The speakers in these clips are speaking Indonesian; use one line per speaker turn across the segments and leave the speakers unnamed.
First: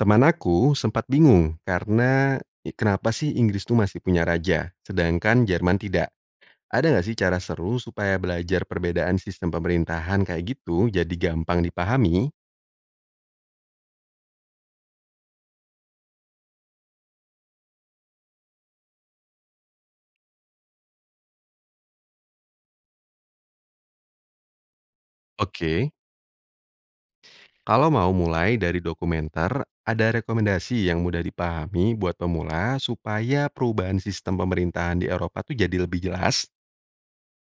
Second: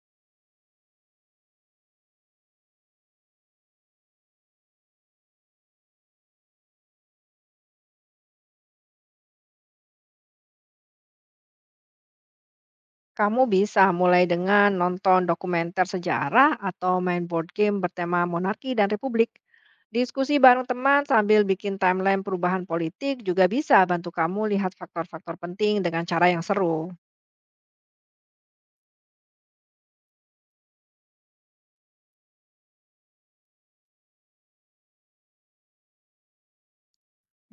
Teman aku sempat bingung karena kenapa sih Inggris tuh masih punya raja, sedangkan Jerman tidak. Ada nggak sih cara seru supaya belajar perbedaan sistem pemerintahan kayak gitu jadi gampang dipahami?
Kamu bisa mulai dengan nonton dokumenter sejarah atau main board game bertema monarki dan republik. Diskusi bareng teman sambil bikin timeline perubahan politik juga bisa bantu kamu lihat faktor-faktor penting
Oke,
dengan cara yang seru.
kalau mau mulai dari dokumenter, ada rekomendasi yang mudah dipahami buat pemula supaya perubahan sistem pemerintahan di Eropa tuh jadi lebih jelas?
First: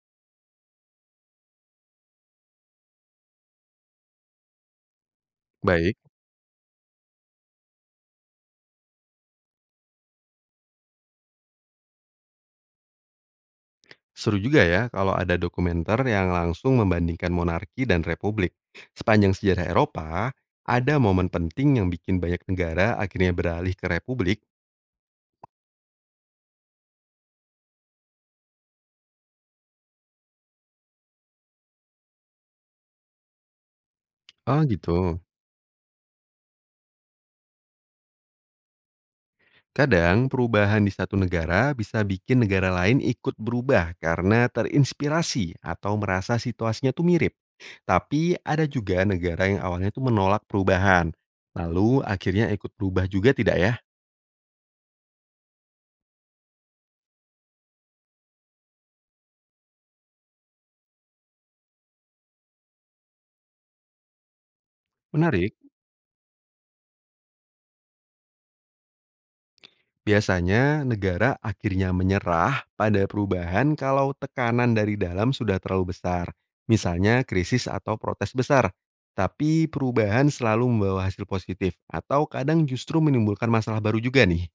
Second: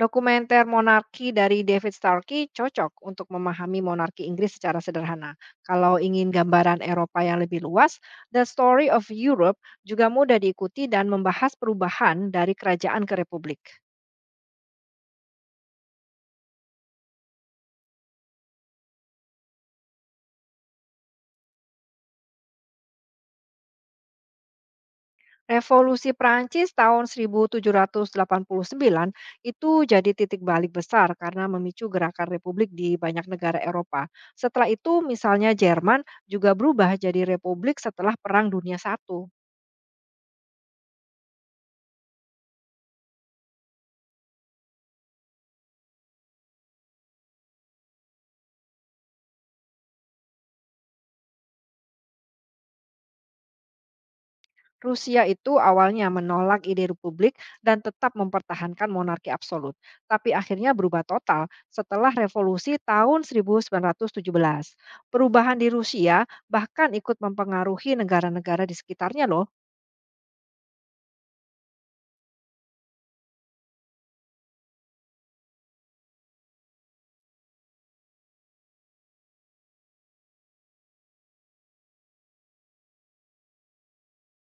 Dokumenter monarki dari David Starkey cocok untuk memahami monarki Inggris secara sederhana. Kalau
Baik.
ingin gambaran Eropa yang lebih luas, The Story of Europe juga mudah diikuti dan membahas perubahan dari kerajaan ke republik.
Seru juga ya kalau ada dokumenter yang langsung membandingkan monarki dan republik. Sepanjang sejarah Eropa, ada momen penting yang bikin banyak negara akhirnya beralih ke republik.
Revolusi Prancis tahun 1789 itu jadi titik balik besar karena memicu gerakan republik di banyak negara Eropa.
Oh
Setelah itu
gitu.
misalnya Jerman juga berubah jadi republik setelah Perang Dunia I.
Kadang perubahan di satu negara bisa bikin negara lain ikut berubah karena terinspirasi atau merasa situasinya tuh mirip. Tapi ada juga negara yang awalnya tuh menolak perubahan. Lalu akhirnya ikut berubah juga tidak ya?
Rusia itu awalnya menolak ide republik dan tetap mempertahankan monarki absolut, tapi akhirnya berubah total setelah revolusi tahun 1917.
Menarik.
Perubahan di Rusia bahkan ikut mempengaruhi negara-negara di sekitarnya loh.
Biasanya negara akhirnya menyerah pada perubahan kalau tekanan dari dalam sudah terlalu besar, misalnya krisis atau protes besar. Tapi perubahan selalu membawa hasil positif atau kadang justru menimbulkan masalah baru juga nih.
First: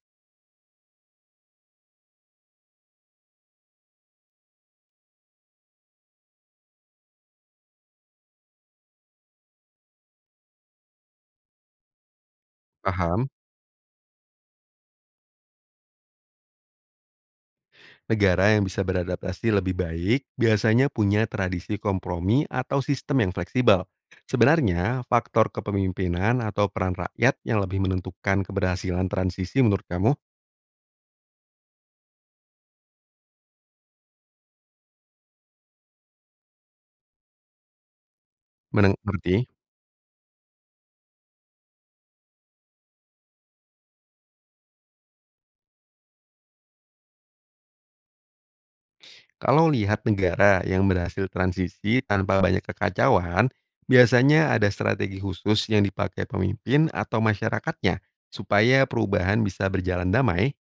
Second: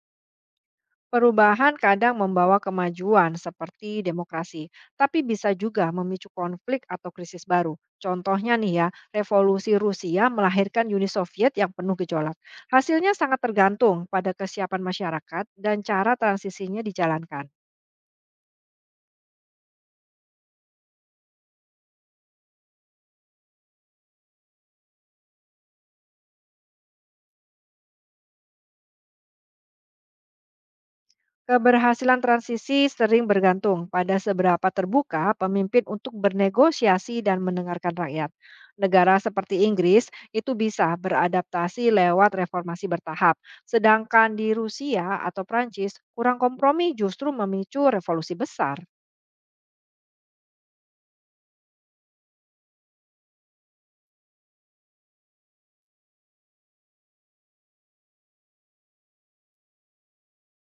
Perubahan kadang membawa kemajuan seperti demokrasi, tapi bisa juga memicu konflik atau krisis baru. Contohnya nih ya, revolusi Rusia melahirkan Uni Soviet yang penuh gejolak. Hasilnya
Paham?
sangat tergantung pada kesiapan masyarakat dan cara transisinya dijalankan.
Negara yang bisa beradaptasi lebih baik biasanya punya tradisi kompromi atau sistem yang fleksibel. Sebenarnya, faktor kepemimpinan atau peran rakyat yang lebih menentukan keberhasilan transisi menurut kamu
Keberhasilan transisi sering bergantung pada seberapa terbuka pemimpin untuk bernegosiasi dan mendengarkan rakyat. Negara
mengerti?
seperti Inggris itu bisa beradaptasi lewat reformasi bertahap, sedangkan di Rusia atau Prancis kurang kompromi justru memicu revolusi besar.
Kalau lihat negara yang berhasil transisi tanpa banyak kekacauan, biasanya ada strategi khusus yang dipakai pemimpin atau masyarakatnya supaya perubahan bisa berjalan damai.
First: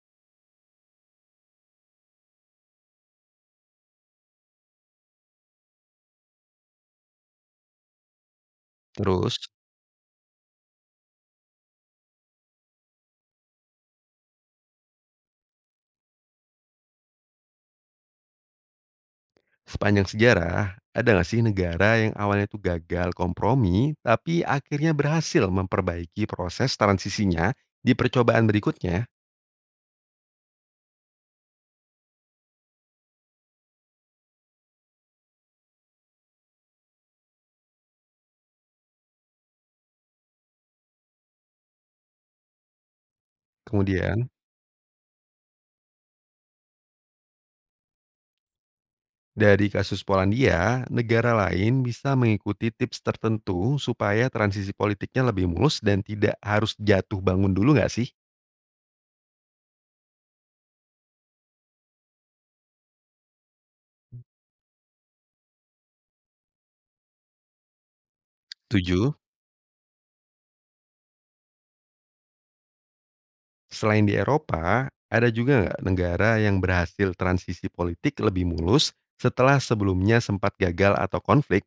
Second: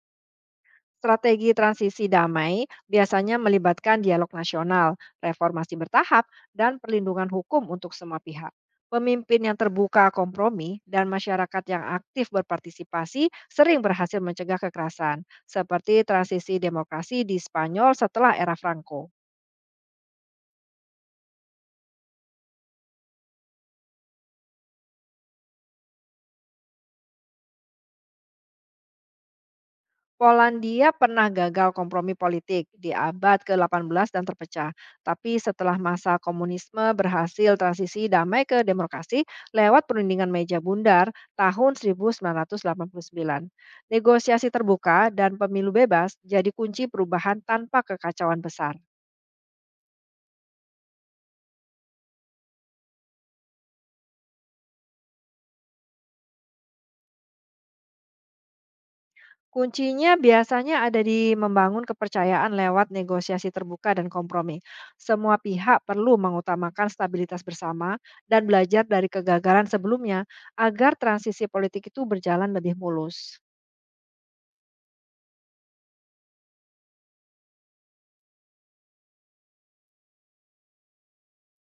Strategi transisi damai biasanya melibatkan dialog nasional, reformasi bertahap, dan perlindungan hukum untuk semua pihak.
Terus,
Pemimpin yang terbuka kompromi dan masyarakat yang aktif berpartisipasi sering berhasil mencegah kekerasan, seperti transisi demokrasi di Spanyol setelah era Franco.
sepanjang sejarah, ada nggak sih negara yang awalnya itu gagal kompromi tapi akhirnya berhasil memperbaiki proses transisinya di percobaan berikutnya?
Polandia pernah gagal kompromi politik di abad ke-18 dan terpecah. Tapi setelah masa komunisme berhasil transisi damai ke demokrasi lewat perundingan meja bundar tahun 1989.
Kemudian
Negosiasi terbuka dan pemilu bebas jadi kunci perubahan tanpa kekacauan besar.
dari kasus Polandia, negara lain bisa mengikuti tips tertentu supaya transisi politiknya lebih mulus dan tidak harus jatuh bangun dulu nggak sih?
Kuncinya biasanya ada di membangun kepercayaan lewat negosiasi terbuka dan kompromi. Semua pihak perlu mengutamakan stabilitas bersama dan belajar dari
Tujuh?
kegagalan sebelumnya agar transisi politik itu berjalan lebih mulus.
Selain di Eropa, ada juga nggak negara yang berhasil transisi politik lebih mulus setelah sebelumnya sempat gagal atau konflik?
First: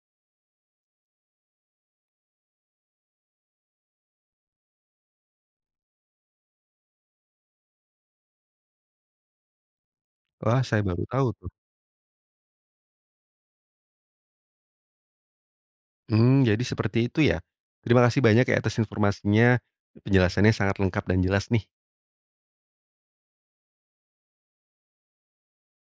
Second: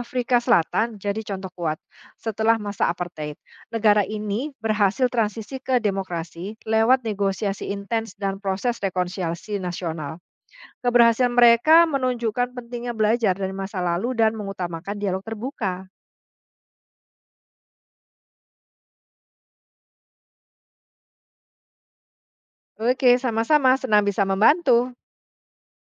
Afrika Selatan jadi contoh kuat. Setelah masa apartheid, negara ini berhasil transisi ke demokrasi lewat negosiasi intens dan proses rekonsiliasi nasional.
Wah, saya baru tahu
Keberhasilan
tuh.
mereka menunjukkan pentingnya belajar dari masa lalu dan mengutamakan dialog terbuka.
Hmm, jadi seperti itu ya. Terima kasih banyak ya atas informasinya. Penjelasannya sangat lengkap dan jelas nih.
Oke, sama-sama. Senang bisa membantu.